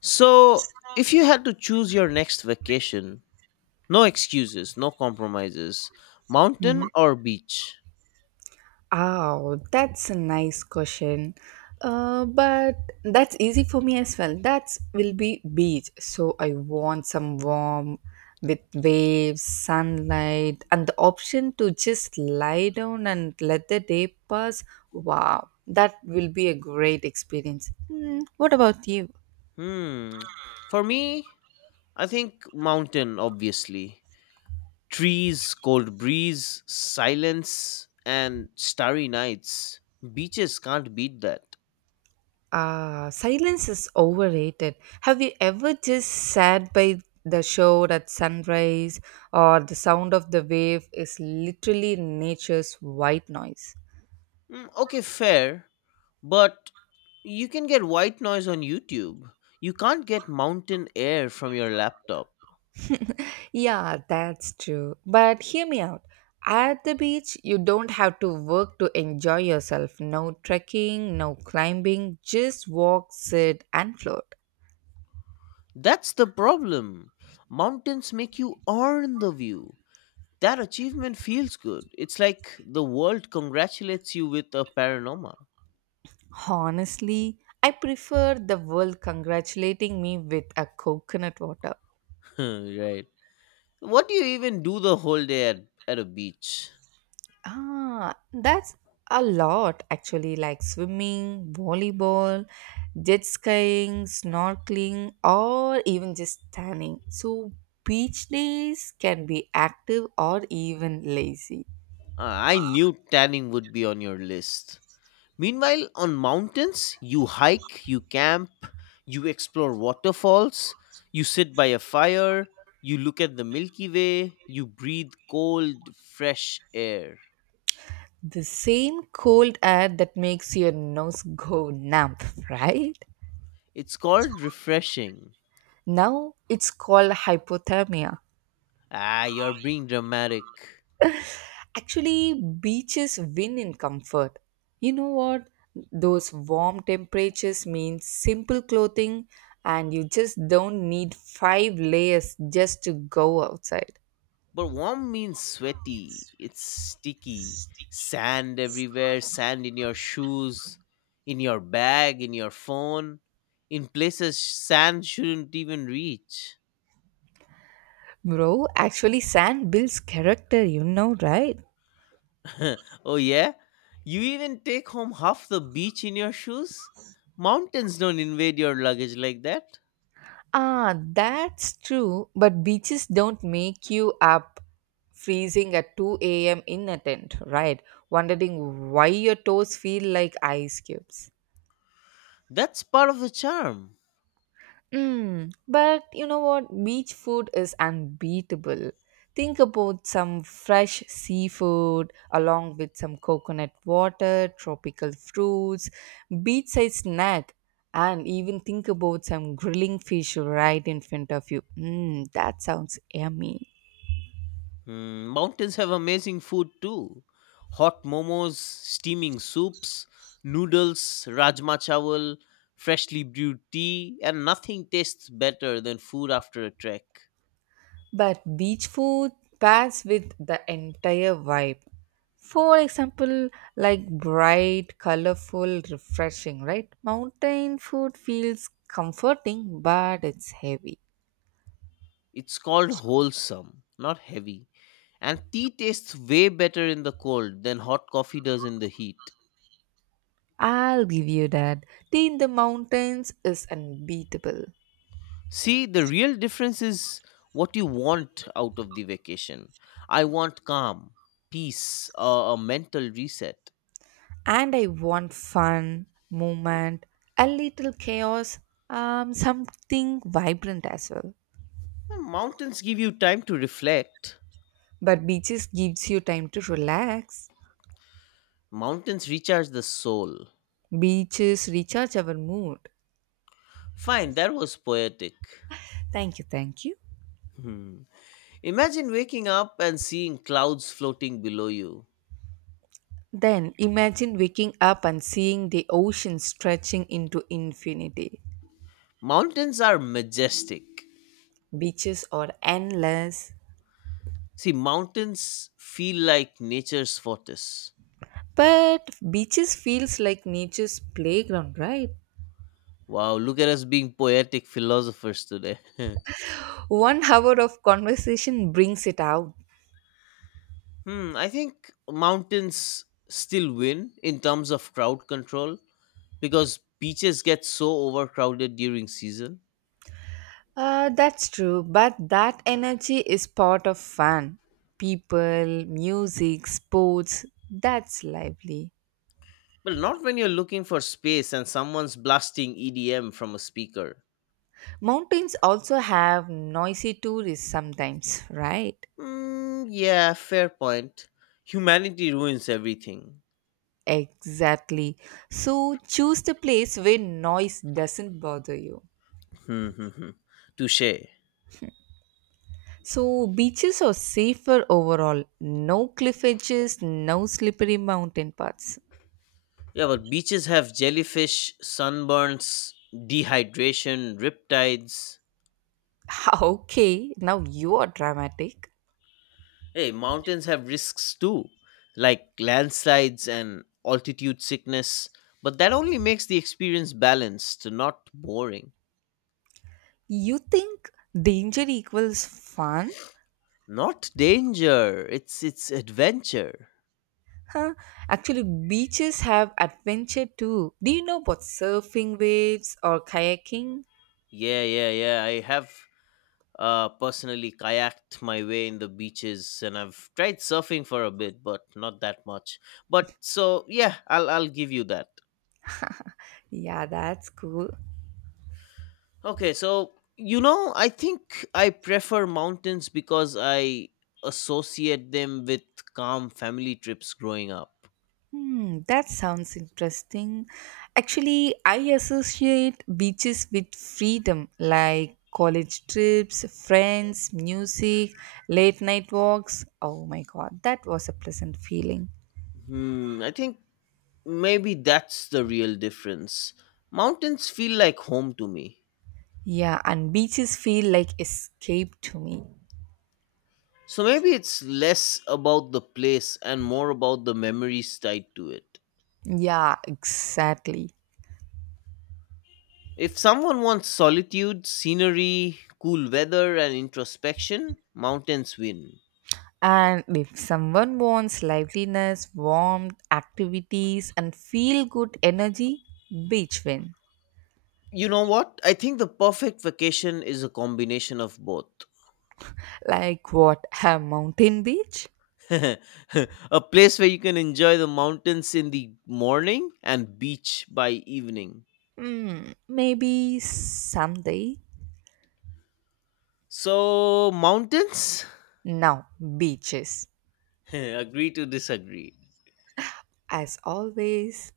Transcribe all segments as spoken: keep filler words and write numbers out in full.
So, if you had to choose your next vacation, no excuses, no compromises, mountain or beach? Oh, that's a nice question. Uh, but that's easy for me as well. That will be beach. So I want some warm with waves, sunlight, and the option to just lie down and let the day pass. Wow, that will be a great experience. Hmm, what about you? Hmm. For me, I think mountain, obviously. Trees, cold breeze, silence, and starry nights. Beaches can't beat that. Ah, silence is overrated. Have you ever just sat by the shore at sunrise or the sound of the wave is literally nature's white noise? Hmm, okay, fair. But you can get white noise on YouTube. You can't get mountain air from your laptop. Yeah, that's true. But hear me out. At the beach, you don't have to work to enjoy yourself. No trekking, no climbing, just walk, sit, and float. That's the problem. Mountains make you earn the view. That achievement feels good. It's like the world congratulates you with a panorama. Honestly, I prefer the world congratulating me with a coconut water. Right. What do you even do the whole day at, at a beach? Ah, that's a lot actually, like swimming, volleyball, jet skiing, snorkeling, or even just tanning. So, beach days can be active or even lazy. Uh, I knew tanning would be on your list. Meanwhile, on mountains, you hike, you camp, you explore waterfalls, you sit by a fire, you look at the Milky Way, you breathe cold, fresh air. The same cold air that makes your nose go numb, right? It's called refreshing. Now it's called hypothermia. Ah, you're being dramatic. Actually, beaches win in comfort. You know what? Those warm temperatures mean simple clothing, and you just don't need five layers just to go outside. But warm means sweaty, it's sticky. Sand everywhere, sand in your shoes, in your bag, in your phone, in places sand shouldn't even reach. Bro, actually, sand builds character, you know, right? Oh, yeah? You even take home half the beach in your shoes? Mountains don't invade your luggage like that. Ah, that's true, but beaches don't make you up freezing at two a m in a tent, right? Wondering why your toes feel like ice cubes. That's part of the charm. Mm, but you know what? Beach food is unbeatable. Think about some fresh seafood along with some coconut water, tropical fruits, beachside snack, and even think about some grilling fish right in front of you. Mm, that sounds yummy. Hmm, mountains have amazing food too, hot momos, steaming soups, noodles, rajma chawal, freshly brewed tea, and nothing tastes better than food after a trek. But beach food pairs with the entire vibe. For example, like bright, colorful, refreshing, right? Mountain food feels comforting, but it's heavy. It's called wholesome, not heavy. And tea tastes way better in the cold than hot coffee does in the heat. I'll give you that. Tea in the mountains is unbeatable. See, the real difference is what you want out of the vacation. I want calm, peace, uh, a mental reset. And I want fun, movement, a little chaos, um, something vibrant as well. Hmm, mountains give you time to reflect, But beaches gives you time to relax. mountains recharge the soul. Beaches recharge our mood. Fine, that was poetic. Thank you, thank you. Hmm. Imagine waking up and seeing clouds floating below you. Then imagine waking up and seeing the ocean stretching into infinity. Mountains are majestic. Beaches are endless. See, mountains feel like nature's fortress. But beaches feels like nature's playground, right? Wow, look at us being poetic philosophers today. One hour of conversation brings it out. Hmm, I think mountains still win in terms of crowd control because beaches get so overcrowded during season. Uh, that's true, but that energy is part of fun. People, music, sports, that's lively. Well, not when you're looking for space and someone's blasting E D M from a speaker. Mountains also have noisy tourists sometimes, right? Mm, yeah, fair point. Humanity ruins everything. Exactly. So choose the place where noise doesn't bother you. Hmm, hmm, hmm. Touche. So beaches are safer overall. No cliff edges, no slippery mountain paths. Yeah, but beaches have jellyfish, sunburns, dehydration, riptides. Okay, now you are dramatic. Hey, mountains have risks too, like landslides and altitude sickness, but that only makes the experience balanced, not boring. You think danger equals fun? Not danger, it's it's adventure. Huh? Actually, beaches have adventure too. Do you know about surfing waves or kayaking? Yeah, yeah, yeah. I have uh personally kayaked my way in the beaches and I've tried surfing for a bit, but not that much. But so yeah, I'll I'll give you that. Yeah, that's cool. Okay, so you know, I think I prefer mountains because I associate them with calm family trips growing up. Hmm, that sounds interesting. Actually, I associate beaches with freedom, like college trips, friends, music, late night walks. Oh my god, that was a pleasant feeling. Hmm, I think maybe that's the real difference. Mountains feel like home to me. Yeah, and beaches feel like escape to me. So maybe it's less about the place and more about the memories tied to it. Yeah, exactly. If someone wants solitude, scenery, cool weather, and introspection, mountains win. And if someone wants liveliness, warmth, activities, and feel good energy, beach win. You know what? I think the perfect vacation is a combination of both. Like what? A mountain beach? A place where you can enjoy the mountains in the morning and beach by evening. Hmm, maybe someday. So, mountains? Now, beaches. Agree to disagree. As always.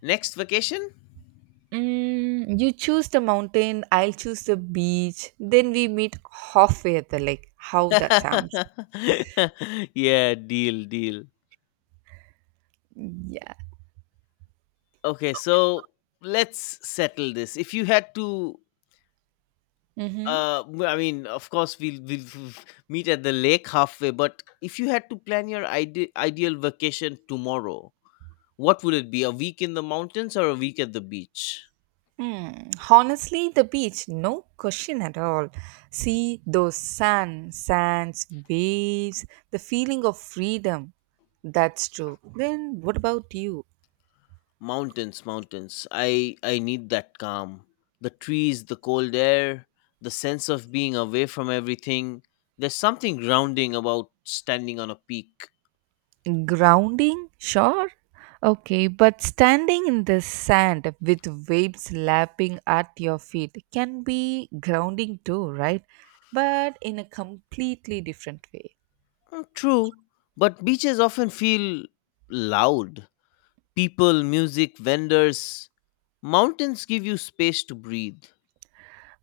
Next vacation? Mm, you choose the mountain, I'll choose the beach. Then we meet halfway at the lake. How that sounds. Yeah, deal, deal. Yeah. Okay, so let's settle this. If you had to. Mm-hmm. Uh, w- I mean, of course, we'll we'll f- meet at the lake halfway. But if you had to plan your ide- ideal vacation tomorrow, what would it be? A week in the mountains or a week at the beach? Mm. Honestly, the beach, no question at all. See those sun, sands, waves, the feeling of freedom. That's true. Then what about you? Mountains, mountains. I I need that calm. The trees, the cold air, the sense of being away from everything. There's something grounding about standing on a peak. Grounding, sure. Okay, but standing in the sand with waves lapping at your feet can be grounding too, right? But in a completely different way. Mm, true, but beaches often feel loud. People, music, vendors. Mountains give you space to breathe.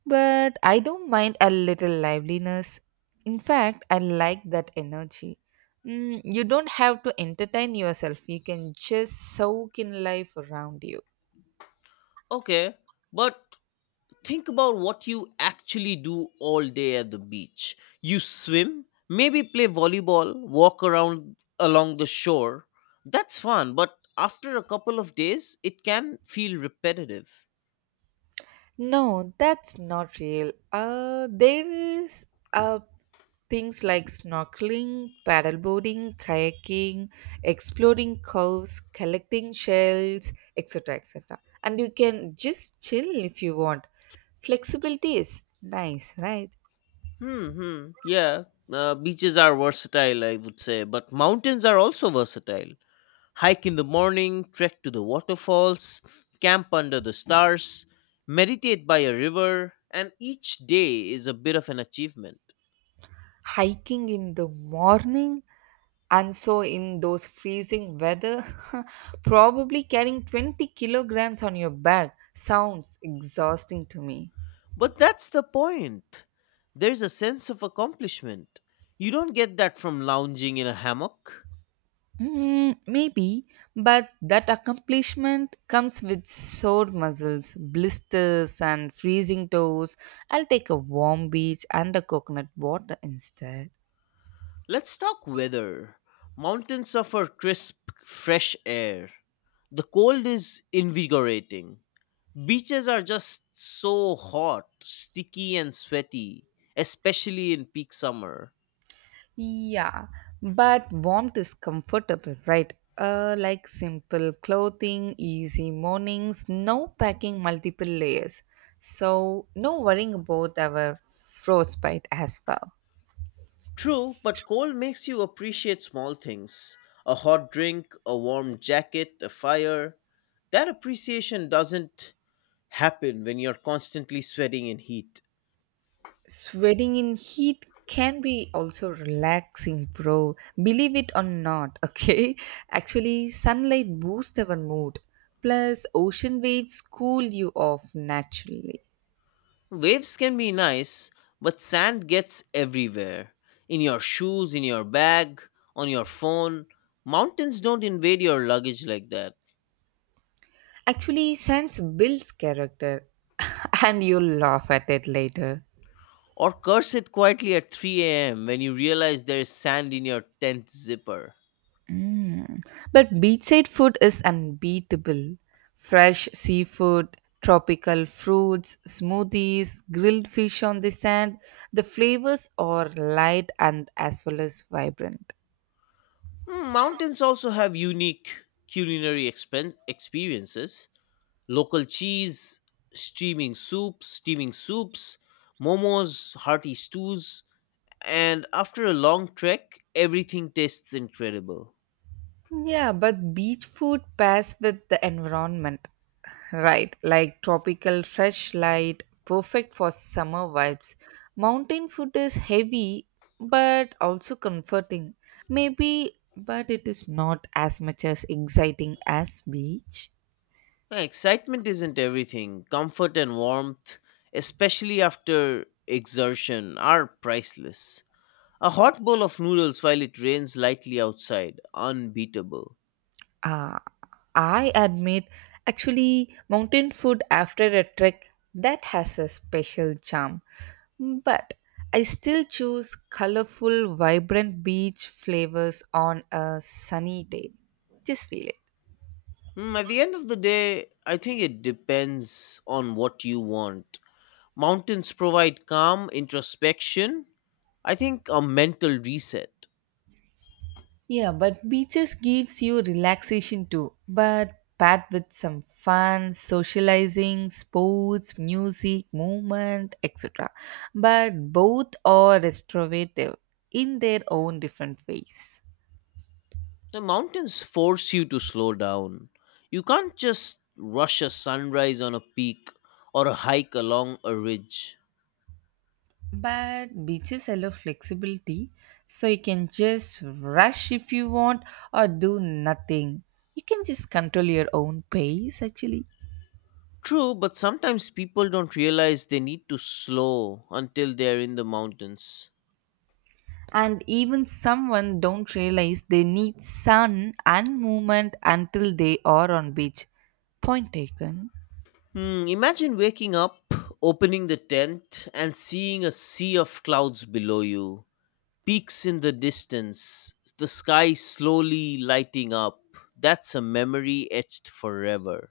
But I don't mind a little liveliness. In fact, I like that energy. Mm, you don't have to entertain yourself, you can just soak in life around you. Okay, but think about what you actually do all day at the beach. You swim, maybe play volleyball, walk around along the shore. That's fun, but after a couple of days, it can feel repetitive. No, that's not real. Uh, there is uh, things like snorkeling, paddleboarding, kayaking, exploring coves, collecting shells, et cetera et cetera. And you can just chill if you want. Flexibility is nice, right? Hmm, hmm. Yeah, uh, beaches are versatile, I would say, but mountains are also versatile. Hike in the morning, trek to the waterfalls, camp under the stars, meditate by a river, and each day is a bit of an achievement. Hiking in the morning and so in those freezing weather probably carrying twenty kilograms on your back sounds exhausting to me. But that's the point. There's a sense of accomplishment. You don't get that from lounging in a hammock. Mm, maybe, but that accomplishment comes with sore muscles, blisters, and freezing toes. I'll take a warm beach and a coconut water instead. Let's talk weather. Mountains offer crisp, fresh air. The cold is invigorating. Beaches are just so hot, sticky, and sweaty, especially in peak summer. Yeah, but warmth is comfortable, right? Uh, like simple clothing, easy mornings, no packing multiple layers. So, no worrying about our frostbite as well. True, but cold makes you appreciate small things, a hot drink, a warm jacket, a fire. That appreciation doesn't happen when you're constantly sweating in heat. Sweating in heat can be also relaxing, bro. Believe it or not, okay? Actually, sunlight boosts our mood. Plus, ocean waves cool you off naturally. Waves can be nice, but sand gets everywhere, in your shoes, in your bag, on your phone. Mountains don't invade your luggage like that. Actually, sense builds character, and you'll laugh at it later. Or curse it quietly at three a m when you realize there is sand in your tenth zipper. Mm. But beachside food is unbeatable. Fresh seafood, tropical fruits, smoothies, grilled fish on the sand. The flavors are light and as well as vibrant. Mm, mountains also have unique culinary expen- experiences. Local cheese, steaming soups, steaming soups, momos, hearty stews, and after a long trek, everything tastes incredible. Yeah, but beach food pairs with the environment, right? Like tropical fresh light, perfect for summer vibes. Mountain food is heavy but also comforting. Maybe, but it is not as much as exciting as beach. Uh, Excitement isn't everything. Comfort and warmth, especially after exertion, are priceless. A hot bowl of noodles while it rains lightly outside, unbeatable. Uh, I admit, actually, mountain food after a trek that has a special charm. But I still choose colorful, vibrant beach flavors on a sunny day. Just feel it. Hmm, at the end of the day, I think it depends on what you want. Mountains provide calm, introspection, I think a mental reset. Yeah, but beaches gives you relaxation too, but paired with some fun, socializing, sports, music, movement, et cetera. But both are restorative in their own different ways. The mountains force you to slow down. You can't just rush a sunrise on a peak or a hike along a ridge. But beaches allow flexibility, so you can just rush if you want or do nothing. You can just control your own pace actually. True, but sometimes people don't realize they need to slow until they're in the mountains. And even someone don't realize they need sun and movement until they are on beach. Point taken. Hmm, imagine waking up, opening the tent, and seeing a sea of clouds below you, peaks in the distance, the sky slowly lighting up. That's a memory etched forever.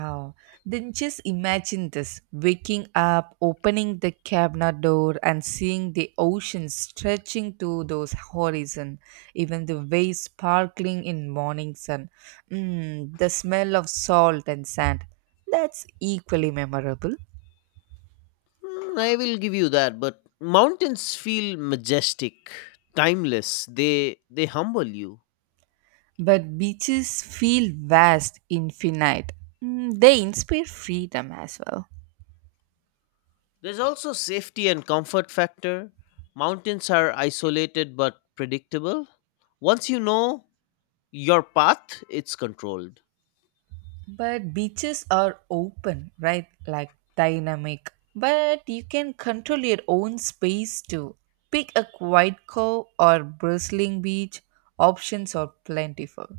Oh, then just imagine this. Waking up, opening the cabinet door, and seeing the ocean stretching to those horizon. Even the waves sparkling in morning sun. Mm, the smell of salt and sand. That's equally memorable. Hmm, I will give you that, but mountains feel majestic, timeless. They they humble you. But beaches feel vast, infinite. Mm, They inspire freedom as well. There's also safety and comfort factor. Mountains are isolated but predictable. Once you know your path, it's controlled. But beaches are open, right? Like dynamic. But you can control your own space too. Pick a quiet cove or bristling beach. Options are plentiful.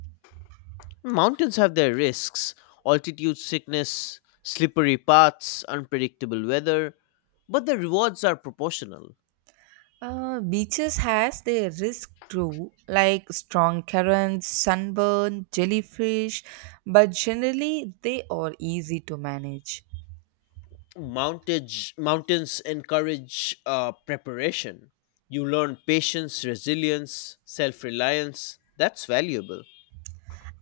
Mountains have their risks, altitude sickness, slippery paths, unpredictable weather, but the rewards are proportional. Uh, beaches has their risk too, like strong currents, sunburn, jellyfish, but generally they are easy to manage. Mountage, mountains encourage uh, preparation. You learn patience, resilience, self reliance. That's valuable.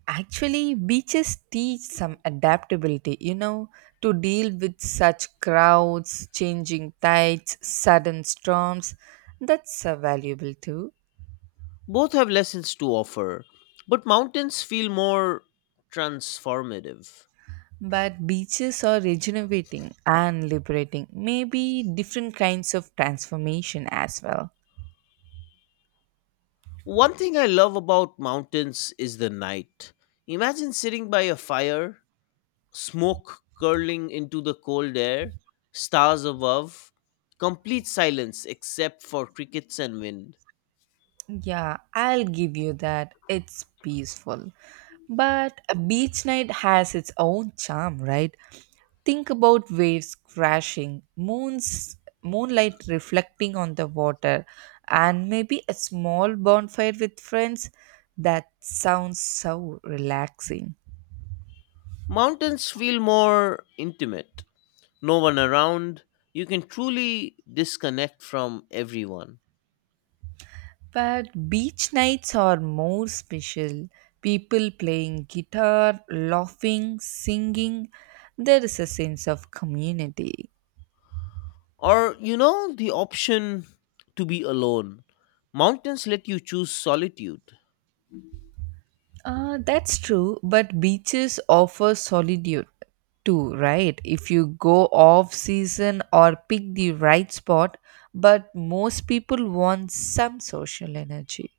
Actually, beaches teach some adaptability, you know, to deal with such crowds, changing tides, sudden storms. That's uh, valuable too. Both have lessons to offer, but mountains feel more transformative. But beaches are regenerating and liberating, maybe different kinds of transformation as well. One thing I love about mountains is the night. Imagine sitting by a fire, smoke curling into the cold air, stars above, complete silence except for crickets and wind. Yeah, I'll give you that. It's peaceful. But a beach night has its own charm, right? Think about waves crashing, moons moonlight reflecting on the water, and maybe a small bonfire with friends. That sounds so relaxing. Mountains feel more intimate, no one around. You can truly disconnect from everyone. But beach nights are more special. People playing guitar, laughing, singing. There is a sense of community. Or, you know, the option to be alone. Mountains let you choose solitude. Uh, that's true, but beaches offer solitude too, right? If you go off season or pick the right spot, but most people want some social energy.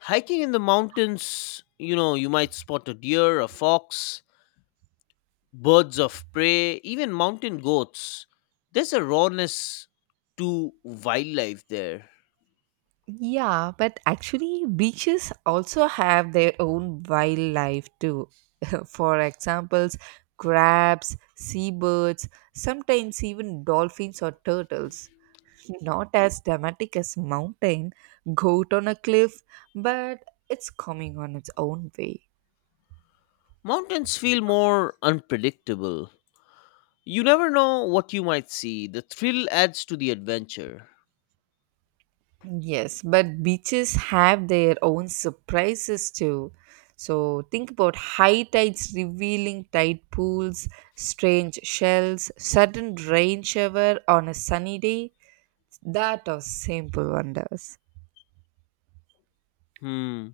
Hiking in the mountains, you know, you might spot a deer, a fox, birds of prey, even mountain goats. There's a rawness to wildlife there. Yeah, but actually, beaches also have their own wildlife too. For examples, crabs, seabirds, sometimes even dolphins or turtles. Not as dramatic as mountain goat on a cliff, but it's coming on its own way. Mountains feel more unpredictable. You never know what you might see. The thrill adds to the adventure. Yes, but beaches have their own surprises too. So think about high tides revealing tide pools, strange shells, sudden rain shower on a sunny day. That are simple wonders. Hmm.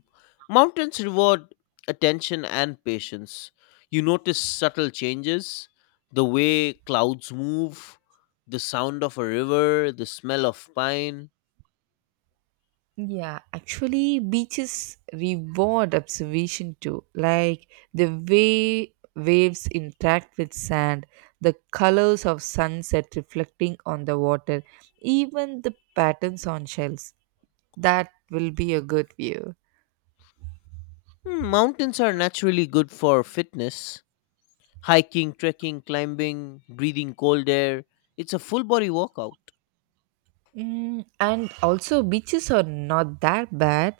Mountains reward attention and patience. You notice subtle changes, the way clouds move, the sound of a river, the smell of pine. Yeah, actually, beaches reward observation too, like the way waves interact with sand, the colors of sunset reflecting on the water, even the patterns on shells. That will be a good view. Hmm, mountains are naturally good for fitness. Hiking, trekking, climbing, breathing cold air. It's a full body workout. Mm, and also, beaches are not that bad.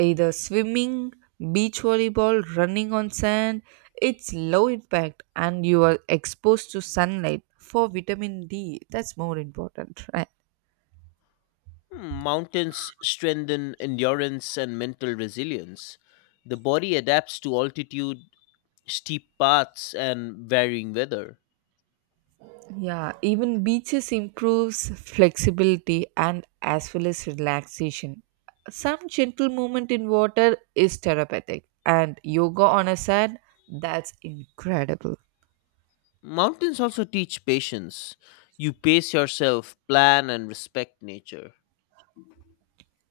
Either swimming, beach volleyball, running on sand, it's low impact and you are exposed to sunlight for vitamin D. That's more important, right? Hmm, mountains strengthen endurance and mental resilience. The body adapts to altitude, steep paths, and varying weather. Yeah, even beaches improves flexibility and as well as relaxation. Some gentle movement in water is therapeutic, and yoga on a sand, that's incredible. Mountains also teach patience. You pace yourself, plan, and respect nature.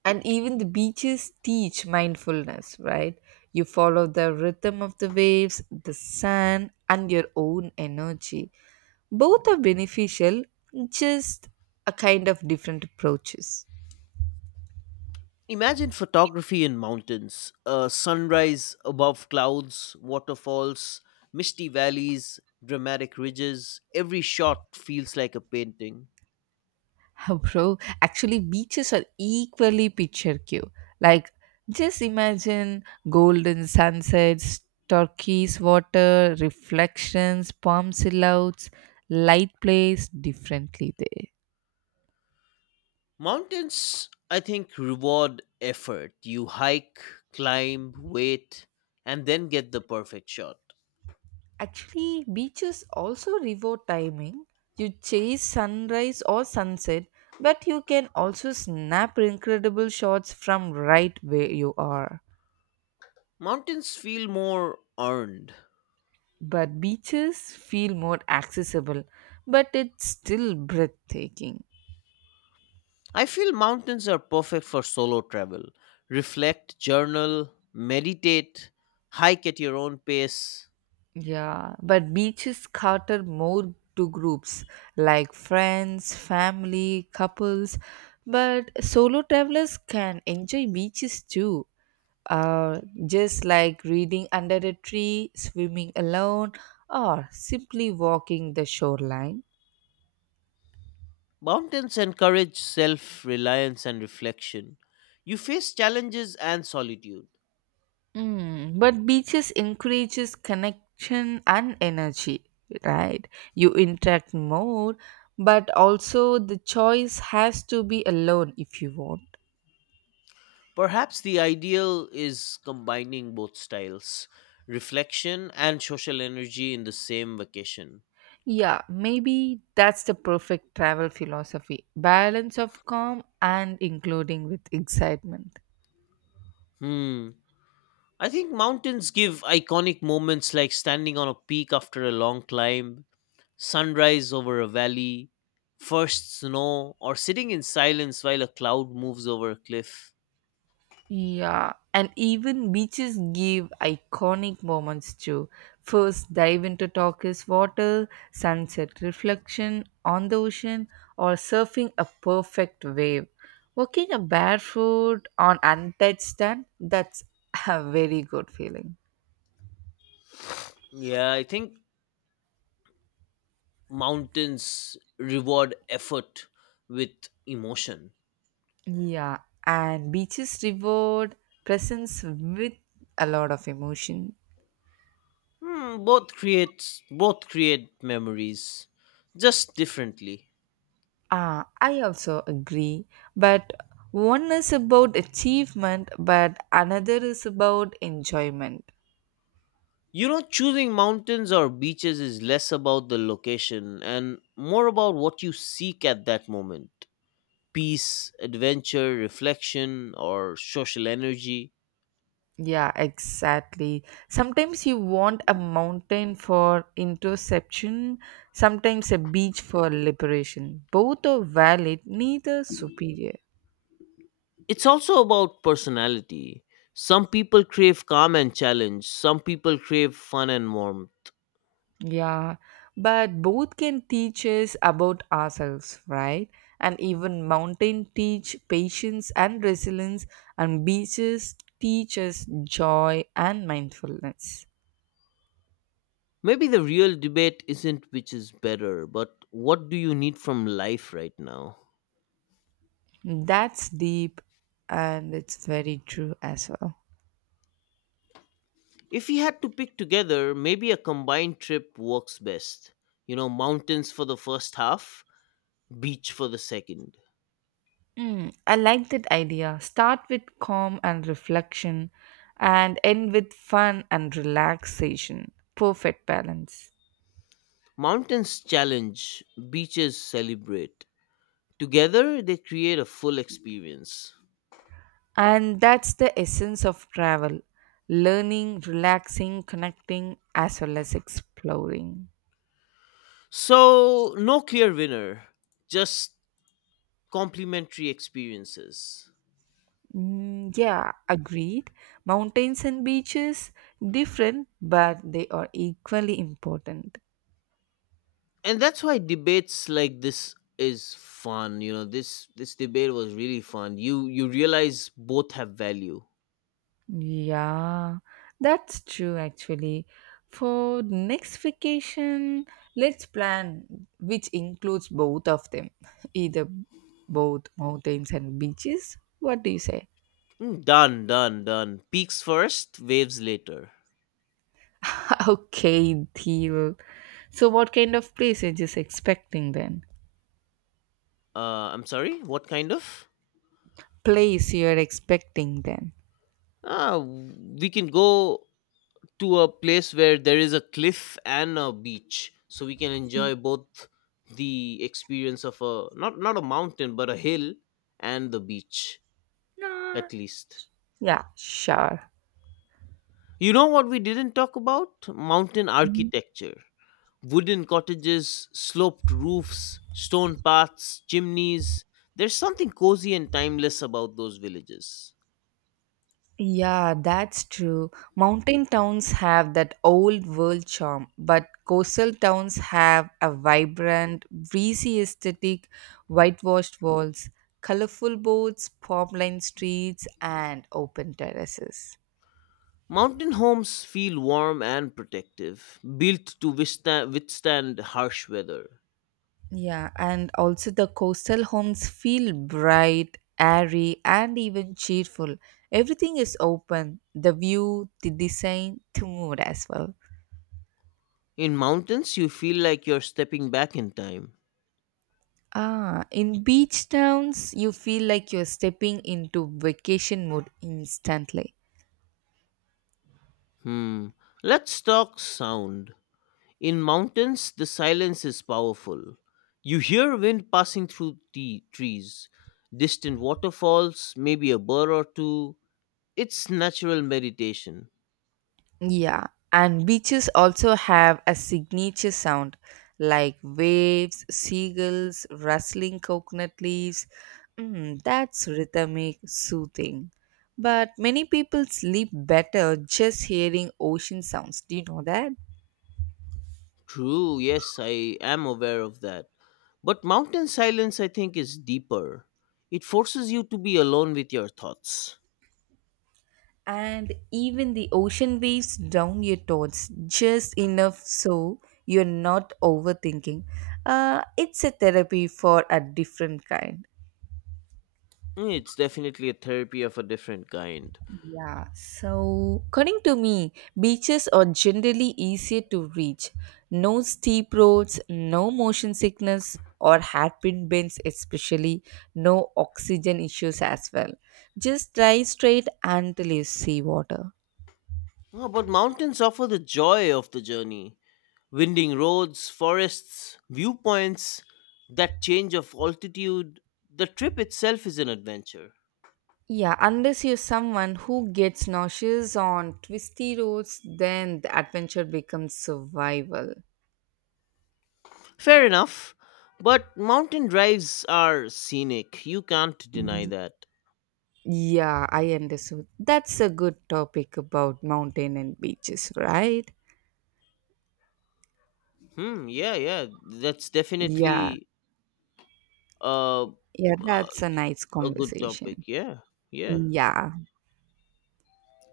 And even the beaches teach mindfulness, right? You follow the rhythm of the waves, the sand, and your own energy. Both are beneficial, just a kind of different approaches. Imagine photography in mountains, a sunrise above clouds, waterfalls, misty valleys, dramatic ridges. Every shot feels like a painting. Oh, bro, actually, beaches are equally picture cue. Like, just imagine golden sunsets, turquoise water, reflections, palm silhouettes, light plays differently there. Mountains, I think, reward effort. You hike, climb, wait, and then get the perfect shot. Actually, beaches also reward timing. You chase sunrise or sunset, but you can also snap incredible shots from right where you are. Mountains feel more earned. But beaches feel more accessible, but it's still breathtaking. I feel mountains are perfect for solo travel. Reflect, journal, meditate, hike at your own pace. Yeah, but beaches cater more to groups like friends, family, couples, but solo travelers can enjoy beaches too, uh, just like reading under a tree, swimming alone, or simply walking the shoreline. Mountains encourage self reliance and reflection. You face challenges and solitude. Mm, but beaches encourages connection and energy, right? You interact more, but also the choice has to be alone if you want. Perhaps the ideal is combining both styles, reflection and social energy in the same vacation. Yeah, maybe that's the perfect travel philosophy balance of calm and including with excitement. Hmm. I think mountains give iconic moments, like standing on a peak after a long climb, sunrise over a valley, first snow, or sitting in silence while a cloud moves over a cliff. Yeah, and even beaches give iconic moments too. First, dive into turquoise water, sunset reflection on the ocean, or surfing a perfect wave. Walking a barefoot on untouched sand, that's a very good feeling. Yeah, I think mountains reward effort with emotion. Yeah, and beaches reward presence with a lot of emotion. Hmm, both creates both create memories, just differently. Ah, I also agree. But one is about achievement, but another is about enjoyment. You know, choosing mountains or beaches is less about the location and more about what you seek at that moment, peace, adventure, reflection, or social energy. Yeah, exactly. Sometimes you want a mountain for interception, sometimes a beach for liberation. Both are valid, neither superior. It's also about personality. Some people crave calm and challenge, some people crave fun and warmth. Yeah, but both can teach us about ourselves, right? And even mountain teach patience and resilience, and beaches teach us joy and mindfulness. Maybe the real debate isn't which is better, but what do you need from life right now? That's deep and it's very true as well. If we had to pick together, maybe a combined trip works best. You know, mountains for the first half, beach for the second. Mm, I like that idea. Start with calm and reflection and end with fun and relaxation. Perfect balance. Mountains challenge, beaches celebrate. Together, they create a full experience. And that's the essence of travel learning, relaxing, connecting, as well as exploring. So, no clear winner, just complementary experiences. Mm, yeah, agreed. Mountains and beaches, different, but they are equally important. And that's why debates like this is fun, you know, this this debate was really fun, you you realize both have value. Yeah, that's true actually. For next vacation, let's plan which includes both of them, either both mountains and beaches. What do you say? Mm, done, done, done, peaks first, waves later. Okay, deal. So, what kind of place are you just expecting then? uh I'm sorry, what kind of. Place you're expecting then? Ah, we can go to a place where there is a cliff and a beach so we can enjoy both, the experience of a not not a mountain but a hill, and the beach Nah. at least. Yeah, sure. You know what we didn't talk about? Mountain Mm. architecture. Wooden cottages, sloped roofs, stone paths, chimneys. There's something cozy and timeless about those villages. Yeah, that's true. Mountain towns have that old world charm, but coastal towns have a vibrant, breezy aesthetic, whitewashed walls, colorful boats, palm lined streets, and open terraces. Mountain homes feel warm and protective, built to withstand, withstand harsh weather. Yeah, and also the coastal homes feel bright, airy, and even cheerful. Everything is open the view, the design, the mood as well. In mountains, you feel like you're stepping back in time. Ah, in beach towns, you feel like you're stepping into vacation mode instantly. Hmm. Let's talk sound. In mountains, the silence is powerful. You hear wind passing through the trees, distant waterfalls, maybe a bird or two. It's natural meditation. Yeah, and beaches also have a signature sound like waves, seagulls, rustling coconut leaves. Mm, that's rhythmic, soothing. But many people sleep better just hearing ocean sounds. Do you know that? True, yes, I am aware of that. But mountain silence, I think, is deeper. It forces you to be alone with your thoughts. And even the ocean waves drown your thoughts just enough so you're not overthinking. Uh, it's a therapy for a different kind. Mm, it's definitely a therapy of a different kind. Yeah, so according to me, beaches are generally easier to reach. No steep roads, no motion sickness or hairpin bends, especially no oxygen issues as well. Just drive straight until you see water. Ah, but mountains offer the joy of the journey. Winding roads, forests, viewpoints, that change of altitude, the trip itself is an adventure. Yeah, unless you're someone who gets nauseous on twisty roads, then the adventure becomes survival. Fair enough, but mountain drives are scenic. You can't deny that. Yeah, I understood. That's a good topic about mountain and beaches, right? Hmm, yeah, yeah, that's Yeah, definitely uh, yeah, uh, that's a nice a good topic. conversation. Yeah, yeah. Yeah,